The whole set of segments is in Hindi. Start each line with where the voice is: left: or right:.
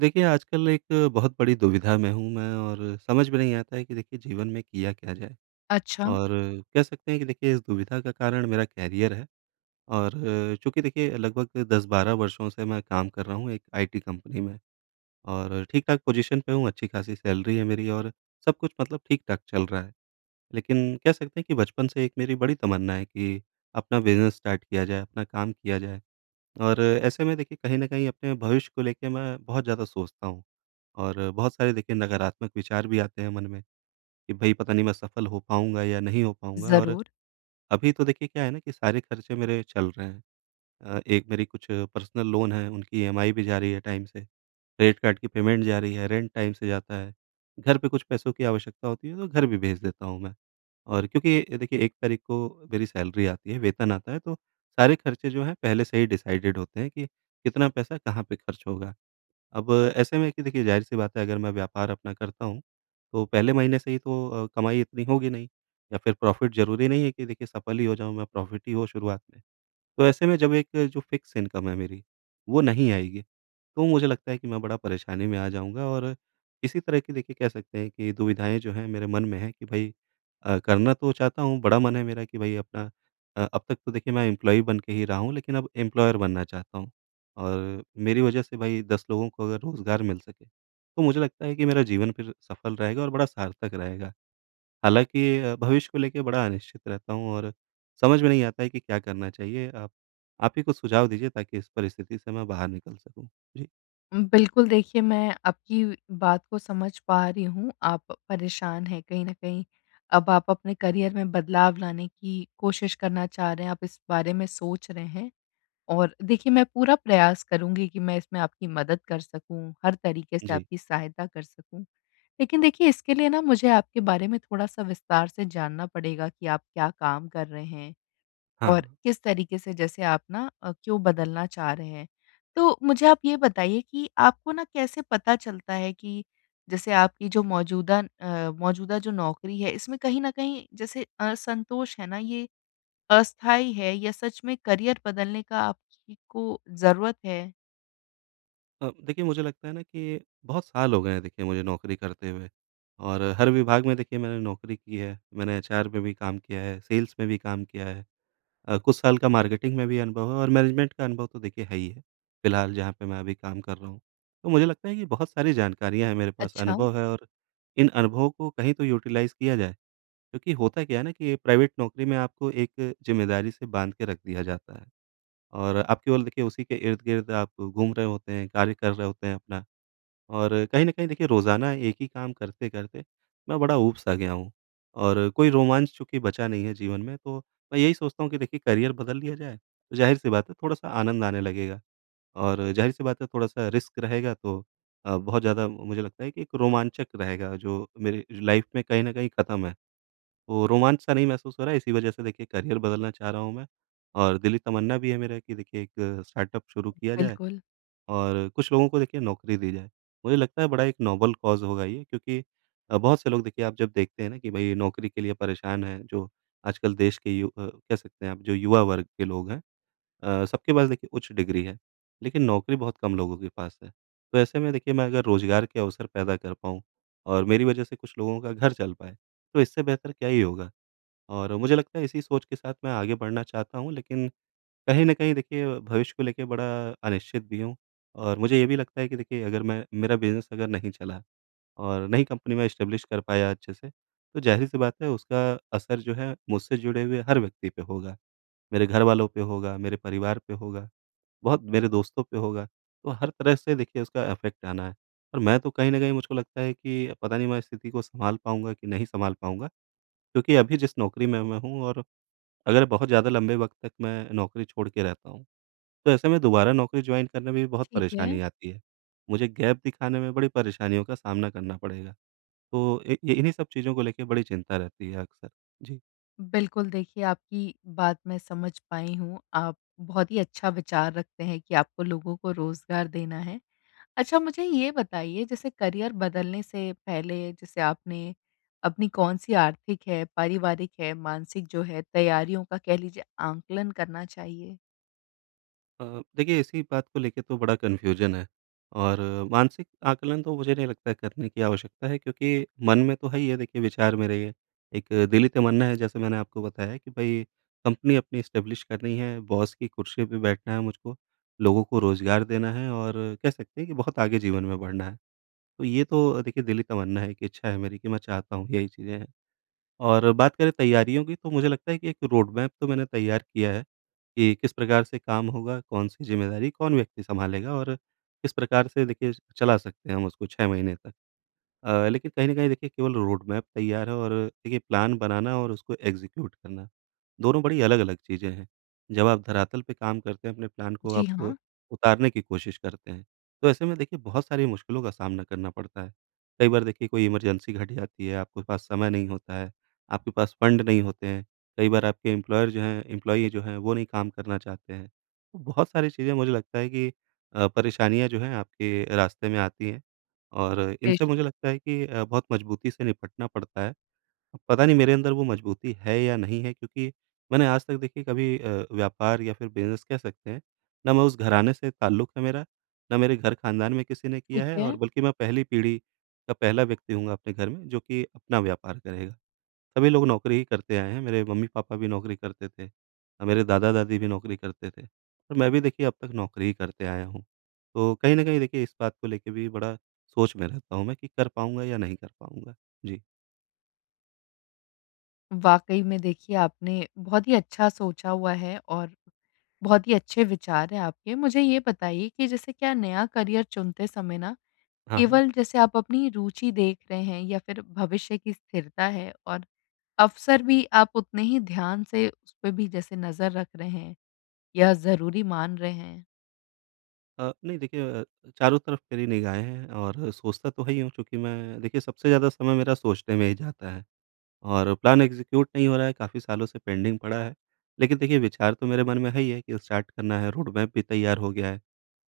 right: देखिए, आजकल एक बहुत बड़ी दुविधा में हूँ मैं और समझ में नहीं आता है कि देखिए जीवन में किया क्या जाए?
left: अच्छा,
right: और कह सकते हैं कि देखिए इस दुविधा का कारण मेरा करियर है और चूँकि देखिए लगभग 10-12 वर्षों से मैं काम कर रहा हूँ एक आईटी कंपनी में और ठीक-ठाक पोज़ीशन पे हूँ, अच्छी-खासी सैलरी है मेरी और सब कुछ मतलब ठीक-ठाक चल रहा है। लेकिन कह सकते हैं कि बचपन से एक मेरी बड़ी तमन्ना है कि अपना बिज़नेस स्टार्ट किया जाए, अपना काम किया जाए। और ऐसे में देखिए कहीं न कहीं अपने भविष्य को लेके मैं बहुत ज़्यादा सोचता हूँ और बहुत सारे देखिए नकारात्मक विचार भी आते हैं मन में कि भई पता नहीं मैं सफल हो पाऊँगा या नहीं हो पाऊँगा। और
left: ज़रूर।
right: अभी तो देखिए क्या है ना कि सारे खर्चे मेरे चल रहे हैं। एक मेरी कुछ पर्सनल लोन है, उनकी ईएमआई भी जा रही है टाइम से, क्रेडिट कार्ड की पेमेंट जा रही है, रेंट टाइम से जाता है, घर पे कुछ पैसों की आवश्यकता होती है तो घर भी भेज देता हूँ मैं। और क्योंकि देखिए 1 तारीख को मेरी सैलरी आती है, वेतन आता है, तो सारे खर्चे जो हैं पहले से ही डिसाइडेड होते हैं कि कितना पैसा कहाँ पे खर्च होगा। अब ऐसे में कि देखिए ज़ाहिर-सी बात है अगर मैं व्यापार अपना करता हूँ, तो पहले महीने से ही तो कमाई इतनी होगी नहीं या फिर प्रॉफ़िट ज़रूरी नहीं है कि देखिए सफल ही हो जाऊँ मैं, प्रॉफ़िट ही हो शुरुआत में। तो ऐसे में जब एक जो फ़िक्स इनकम है मेरी, वो नहीं आएगी, तो मुझे लगता है कि मैं बड़ा परेशानी में आ जाऊँगा और इसी तरह की देखिए कह सकते हैं कि दुविधाएँ जो हैं मेरे मन में हैं कि भई करना तो चाहता हूँ, बड़ा मन है मेरा कि भई अपना अब तक तो देखिए मैं एम्प्लॉयी बन के ही रहा हूँ, लेकिन अब एम्प्लॉयर बनना चाहता हूँ। और मेरी वजह से भई 10 लोगों को अगर रोज़गार मिल सके, तो मुझे लगता है कि मेरा जीवन फिर सफल रहेगा और बड़ा सार्थक रहेगा। हालाँकि भविष्य को लेके बड़ा अनिश्चित रहता हूँ और समझ में नहीं आता है कि क्या करना चाहिए? आप ही कुछ सुझाव दीजिए ताकि इस परिस्थिति से मैं बाहर निकल सकूँ। जी,
left: बिल्कुल, देखिए मैं आपकी बात को समझ पा रही हूँ, आप परेशान हैं कहीं न कहीं। अब आप अपने करियर में बदलाव लाने की कोशिश करना चाह रहे हैं, आप इस बारे में सोच रहे हैं। और देखिए मैं पूरा प्रयास करूँगी कि मैं इसमें आपकी मदद कर सकूँ, हर तरीके से
right: जी।
left: आपकी सहायता कर सकूँ। लेकिन देखिए इसके लिए ना मुझे आपके बारे में थोड़ा-सा विस्तार से जानना पड़ेगा कि आप क्या काम कर रहे हैं?
right: हाँ,
left: और किस तरीके से जैसे आप ना क्यों बदलना चाह रहे हैं। तो मुझे आप ये बताइए कि आपको ना कैसे पता चलता है कि जैसे आपकी जो मौजूदा जो नौकरी है, इसमें कहीं न कहीं जैसे असंतोष है ना, ये अस्थायी है या सच में करियर बदलने का आपकी को ज़रूरत है?
right: देखिए मुझे लगता है ना कि बहुत साल हो गए हैं देखिए मुझे नौकरी करते हुए और हर विभाग में देखिए मैंने नौकरी की है। मैंने एचआर में भी काम किया है, सेल्स में भी काम किया है। कुछ साल का मार्केटिंग में भी अनुभव है और मैनेजमेंट का अनुभव तो देखिए है ही है। फ़िलहाल जहाँ पे मैं अभी काम कर रहा हूँ। तो मुझे लगता है कि बहुत सारी जानकारियाँ हैं मेरे पास,
left: अच्छा,
right: अनुभव है और इन अनुभवों को कहीं तो यूटिलाइज़ किया जाए। क्योंकि होता क्या है ना कि प्राइवेट नौकरी में आपको एक ज़िम्मेदारी से बाँध के रख दिया जाता है और आप केवल देखिए उसी के इर्द-गिर्द आप घूम रहे होते हैं, कार्य कर रहे होते हैं अपना। और कहीं न कहीं देखिए रोज़ाना एक ही काम करते-करते मैं बड़ा ऊब-सा गया हूँ और कोई रोमांच चूँकि बचा नहीं है जीवन में, तो मैं यही सोचता हूँ कि देखिए करियर बदल लिया जाए, तो ज़ाहिर-सी बात है थोड़ा-सा आनंद आने लगेगा और ज़ाहिर-सी बात है थोड़ा-सा रिस्क रहेगा तो बहुत ज़्यादा मुझे लगता है कि एक रोमांचक रहेगा जो मेरी लाइफ़ में कहीं न कहीं ख़त्म है। तो रोमांच-सा नहीं महसूस हो रहा है, इसी वज़ह से देखिए करियर बदलना चाह रहा हूँ मैं और दिली तमन्ना भी है मेरा कि देखिए एक स्टार्टअप शुरू किया जाए
left: बिल्कुल,
right: और कुछ लोगों को देखिए नौकरी दी जाए। मुझे लगता है बड़ा एक नोबल कॉज़ होगा ये क्योंकि बहुत से लोग देखिए आप जब देखते हैं ना कि भई नौकरी के लिए परेशान हैं, जो आजकल देश के कह सकते हैं आप जो युवा वर्ग के लोग हैं, सबके पास देखिए उच्च डिग्री है, लेकिन नौकरी बहुत कम लोगों के पास है। तो ऐसे में देखिए मैं अगर रोज़गार के अवसर पैदा कर पाऊँ और मेरी वजह से कुछ लोगों का घर चल पाए, तो इससे बेहतर क्या ही होगा? और मुझे लगता है इसी सोच के साथ मैं आगे बढ़ना चाहता हूँ, लेकिन कहीं न कहीं देखिए भविष्य को लेके बड़ा अनिश्चित भी हूँ। और मुझे ये भी लगता है कि देखिए अगर मैं मेरा बिज़नेस अगर नहीं चला और नई कंपनी में एस्टेब्लिश कर पाया अच्छे से, तो ज़ाहिर-सी बात है उसका असर जो है मुझसे जुड़े हुए हर व्यक्ति पे होगा। मेरे घरवालों पे होगा, मेरे परिवार पे होगा, बहुत मेरे दोस्तों पे होगा, तो हर तरह से देखिए उसका इफ़ेक्ट आना है। और मैं तो कहीं न कहीं मुझको लगता है कि पता नहीं मैं इस स्थिति को सँभाल पाऊँगा कि नहीं सँभाल पाऊँगा, क्योंकि अभी जिस नौकरी में मैं हूँ और अगर बहुत ज़्यादा लंबे वक़्त तक मैं नौकरी छोड़ के रहता हूँ, तो ऐसे में दोबारा नौकरी जॉइन करने में भी बहुत
left: ठीक है।
right: परेशानी आती है। मुझे गैप दिखाने में बड़ी परेशानियों का सामना करना पड़ेगा। तो इ ये इन्हीं सब चीज़ों को लेके बड़ी चिंता रहती है अक्सर। जी।
left: बिल्कुल देखिए आपकी बात मैं समझ पाई हूँ। आप बहुत ही अच्छा विचार रखते हैं कि आपको लोगों को रोज़गार देना है। अच्छा, मुझे ये बताइए जैसे करियर बदलने से पहले जैसे आपने अपनी कौन-सी आर्थिक है, पारिवारिक है, मानसिक जो है तैयारियों का कह लीजिए आंकलन करना चाहिए?
right: देखिए इसी बात को लेके तो बड़ा कन्फ्यूजन है और मानसिक आकलन तो मुझे नहीं लगता करने की आवश्यकता है, क्योंकि मन में तो है ही है देखिए विचार मेरे ये। एक दिली तमन्ना है, जैसे मैंने आपको बताया कि भई कंपनी अपनी एस्टेब्लिश करनी है, बॉस की कुर्सी पे बैठना है मुझको, लोगों को रोज़गार देना है और कह सकते हैं कि बहुत आगे जीवन में बढ़ना है। तो ये तो देखिए दिल का मानना है कि इच्छा है मेरी कि मैं चाहता हूँ, यही चीज़ें हैं। और बात करें तैयारियों की, तो मुझे लगता है कि एक रोड मैप तो मैंने तैयार किया है कि किस प्रकार से काम होगा, कौन-सी ज़िम्मेदारी कौन व्यक्ति सँभालेगा और किस प्रकार से देखिए चला सकते हैं हम उसको 6 महीने तक। लेकिन कहीं न कहीं देखिए केवल रोड मैप तैयार है और देखिए प्लान बनाना और उसको एग्ज़ीक्यूट करना, दोनों बड़ी अलग-अलग चीज़ें हैं। जब आप धरातल पे काम करते हैं, अपने प्लान को
left: जी
right: आप
left: हाँ,
right: उतारने की कोशिश करते हैं, तो ऐसे में देखिए बहुत सारी मुश्किलों का सामना करना पड़ता है। कई बार देखिए कोई इमरजेंसी घट जाती है, आपके पास समय नहीं होता है, आपके पास फंड नहीं होते हैं, कई बार आपके एम्प्लॉयर जो हैं एम्प्लॉयी जो हैं, वो नहीं काम करना चाहते हैं। तो बहुत सारी चीज़ें मुझे लगता है कि परेशानियाँ जो हैं आपके रास्ते में आती हैं। और इनसे मुझे
left: बेशक।
right: लगता है कि बहुत मजबूती से निपटना पड़ता है। अब पता नहीं मेरे अंदर वो मजबूती है या नहीं है, क्योंकि मैंने आज तक देखिए कभी व्यापार या फिर बिज़नेस कह सकते हैं, ना मैं उस घराने से ताल्लुक है मेरा, ना मेरे घर ख़ानदान में किसी ने किया
left: ठीक
right: है
left: है।
right: और बल्कि मैं पहली पीढ़ी का पहला व्यक्ति हूँगा अपने घर में जो कि अपना व्यापार करेगा। सभी लोग नौकरी ही करते आए हैं, मेरे मम्मी-पापा भी नौकरी करते थे, मेरे दादा-दादी भी नौकरी करते थे और मैं भी देखिए अब तक नौकरी ही करते आया हूँ। तो कहीं न कहीं देखिए इस बात को लेके भी बड़ा सोच में रहता हूँ मैं कि कर पाऊँगा या नहीं कर पाऊँगा? जी।
left: वाक़ई में देखिए आपने बहुत ही अच्छा सोचा हुआ है और बहुत ही अच्छे विचार हैं आपके। मुझे ये बताइए कि जैसे क्या नया करियर चुनते समय ना
right: हाँ, हाँ।
left: केवल जैसे आप अपनी रुचि देख रहे हैं या फिर भविष्य की स्थिरता है और अवसर भी आप उतने ही ध्यान से उसपे भी जैसे नज़र रख रहे हैं या ज़रूरी मान रहे हैं।
right: नहीं देखिए, चारों तरफ मेरी निगाहें हैं और सोचता तो है ही हूँ चूँकि मैं देखिए सबसे ज़्यादा समय मेरा सोचने में ही जाता है। और प्लान एग्जीक्यूट नहीं हो रहा है, काफ़ी सालों से पेंडिंग पड़ा है। लेकिन देखिए विचार तो मेरे मन में है ही है कि स्टार्ट करना है, रोड मैप भी तैयार हो गया है,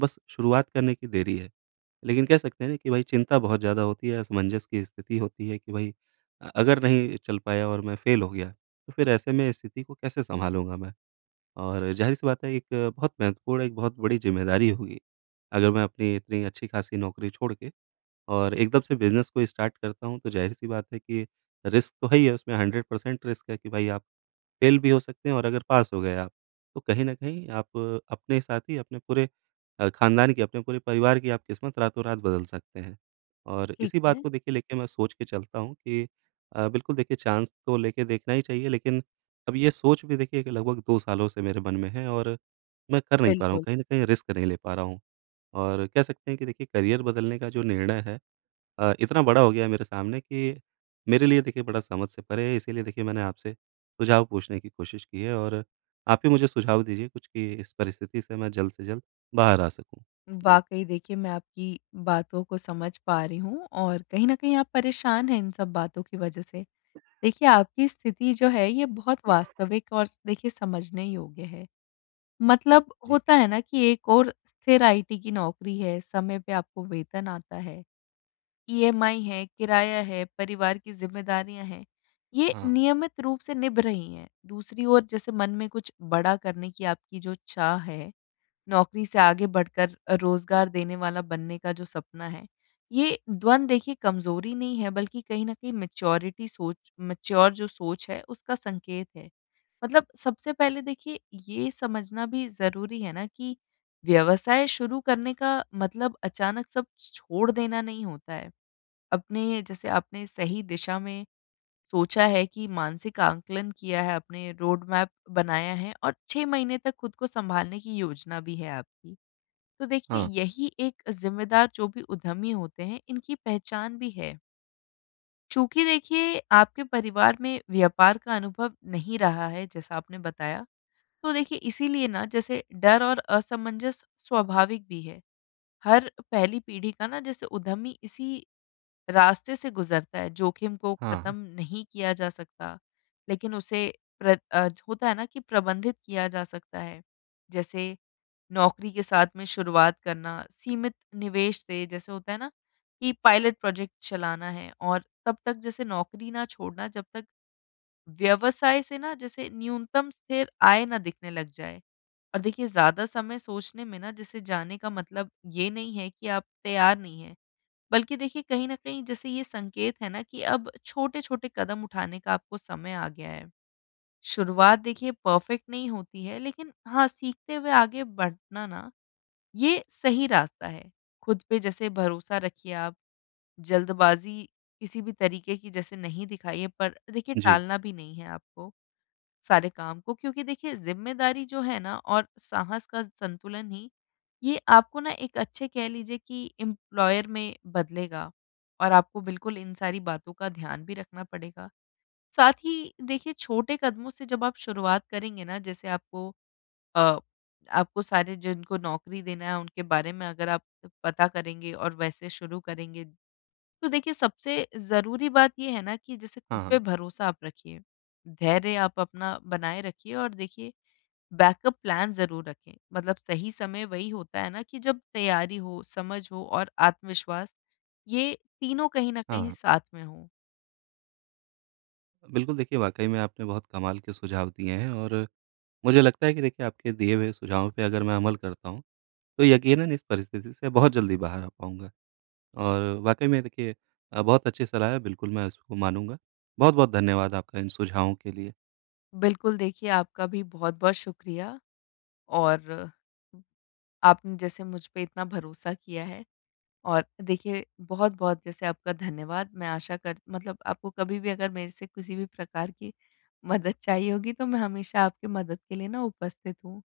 right: बस शुरुआत करने की देरी है। लेकिन कह सकते हैं ना कि भाई चिंता बहुत ज़्यादा होती है, असमंजस की स्थिति होती है कि भाई अगर नहीं चल पाया और मैं फ़ेल हो गया, तो फिर ऐसे में स्थिति को कैसे सँभालूँगा मैं? और ज़ाहिर-सी बात है एक बहुत महत्वपूर्ण, एक बहुत बड़ी ज़िम्मेदारी होगी, अगर मैं अपनी इतनी अच्छी-खासी नौकरी छोड़ के और एकदम से बिज़नेस को स्टार्ट करता हूँ, तो ज़ाहिर-सी बात है कि रिस्क तो है ही है उसमें, 100% रिस्क है कि भाई आप फ़ेल भी हो सकते हैं और अगर पास हो गए आप, तो कहीं न कहीं आप अपने साथ ही अपने पूरे ख़ानदान की, अपने पूरे परिवार की आप किस्मत रातों-रात बदल सकते हैं। और
left: ठीक
right: इसी बात
left: है,
right: को देखिए लेके मैं सोच के चलता हूँ कि बिल्कुल देखिए चांस तो लेके देखना ही चाहिए, लेकिन अब ये सोच भी देखिए कि लगभग 2 सालों से मेरे मन में है और मैं कर नहीं पा रहा हूँ,
left: बिल्कुल।
right: कहीं न कहीं रिस्क नहीं ले पा रहा हूँ। और कह सकते हैं कि देखिए करियर बदलने का जो निर्णय है, इतना बड़ा हो गया है मेरे सामने कि मेरे लिए देखिए बड़ा समझ से परे है, इसीलिए देखिए मैंने आपसे सुझाव पूछने की कोशिश की है और आप ही मुझे सुझाव दीजिए कुछ कि इस परिस्थिति से मैं जल्द से जल्द बाहर आ सकूँ। जी,
left: वाक़ई देखिए मैं आपकी बातों को समझ पा रही हूँ और कहीं न कहीं आप परेशान हैं इन सब बातों की वज़ह से। देखिए आपकी स्थिति जो है, ये बहुत वास्तविक और स देखिए समझने योग्य है। मतलब
right: जी।
left: होता है ना कि एक ओर स्थिर आईटी की नौकरी है, समय पे आपको वेतन आता है। ईएमआई है, किराया है, परिवार की ज़िम्मेदारियाँ हैं, ये
right: हाँ,
left: नियमित रूप से निभ रही हैं। दूसरी ओर जैसे मन में कुछ बड़ा करने की आपकी जो चाह है, नौकरी से आगे बढ़कर रोज़गार देने वाला बनने का जो सपना है, ये द्वंद देखिए कमज़ोरी नहीं है बल्कि कहीं न कहीं मैच्योर जो सोच है उसका संकेत है। मतलब सबसे पहले देखिए ये समझना भी ज़रूरी है ना कि व्यवसाय शुरू करने का मतलब अचानक सब छोड़ देना नहीं होता है। अपने जैसे आपने सही दिशा में सोचा है कि मानसिक आंकलन किया है, आपने रोड मैप बनाया है और 6 महीने तक खुद को सँभालने की योजना भी है आपकी। तो देखिए
right: हाँ,
left: यही एक ज़िम्मेदार जो भी उद्यमी होते हैं, इनकी पहचान भी है। चूँकि देखिए आपके परिवार में व्यापार का अनुभव नहीं रहा है जैसा आपने बताया, तो देखिए इसीलिए ना जैसे डर और असमंजस स्वाभाविक भी है। हर पहली पीढ़ी का ना जैसे उद्यमी इसी रास्ते से गुज़रता है, जोखिम को
right: हाँ।
left: ख़त्म नहीं किया जा सकता, लेकिन उसे होता है ना कि प्रबंधित किया जा सकता है। जैसे नौकरी के साथ में शुरुआत करना, सीमित निवेश से जैसे होता है ना कि पायलट प्रोजेक्ट चलाना है, और तब तक जैसे नौकरी ना छोड़ना जब तक व्यवसाय से ना जैसे न्यूनतम स्थिर आय ना दिखने लग जाए। और देखिए ज़्यादा समय सोचने में ना जैसे जाने का मतलब ये नहीं है कि आप तैयार नहीं हैं। बल्कि देखिए कहीं न कहीं जैसे ये संकेत है ना कि अब छोटे-छोटे कदम उठाने का आपको समय आ गया है। शुरुआत देखिए परफेक्ट नहीं होती है, लेकिन हाँ, सीखते हुए आगे बढ़ना ना ये सही रास्ता है। खुद पे जैसे भरोसा रखिए आप, जल्दबाज़ी किसी भी तरीके की जैसे नहीं दिखाइए, पर देखिए
right: जी।
left: टालना भी नहीं है आपको। सारे काम को, क्योंकि देखिए ज़िम्मेदारी जो है ना और साहस का संतुलन ही, ये आपको ना एक अच्छे कह लीजिए कि एम्प्लॉयर में बदलेगा, और आपको बिल्कुल इन सारी बातों का ध्यान भी रखना पड़ेगा। साथ ही देखिए छोटे कदमों से जब आप शुरुआत करेंगे ना जैसे अ, आपको सारे जिनको नौकरी देना है उनके बारे में अगर आप पता करेंगे और वैसे शुरू करेंगे, तो देखिए सबसे ज़रूरी बात ये है ना कि जैसे
right: हाँ,
left: खुद
right: हाँ,
left: पे भरोसा आप रखिए। धैर्य आप अपना बनाए रखिए और देखिए बैकअप प्लान ज़रूर रखें। मतलब सही समय वही होता है ना कि जब तैयारी हो, समझ हो और आत्मविश्वास, ये तीनों कहीं न कहीं
right: हाँ।
left: साथ में हों।
right: बिल्कुल देखिए, वाक़ई में आपने बहुत कमाल के सुझाव दिए हैं और मुझे लगता है कि देखिए आपके दिए हुए सुझावों पे अगर मैं अमल करता हूँ, तो यकीनन इस परिस्थिति से बहुत जल्दी बाहर आ पाऊँगा। और वाक़ई में देखिए बहुत अच्छी सलाह है, बिल्कुल मैं इसको मानूँगा। बहुत-बहुत धन्यवाद आपका इन सुझावों के लिए।
left: बिल्कुल देखिए आपका भी बहुत-बहुत शुक्रिया, और आपने जैसे मुझ पे इतना भरोसा किया है। और देखिए, बहुत-बहुत जैसे आपका धन्यवाद। मैं आशा कर मतलब आपको कभी भी अगर मेरे से किसी भी प्रकार की मदद चाहिए होगी, तो मैं हमेशा आपकी मदद के लिए ना उपस्थित हूँ।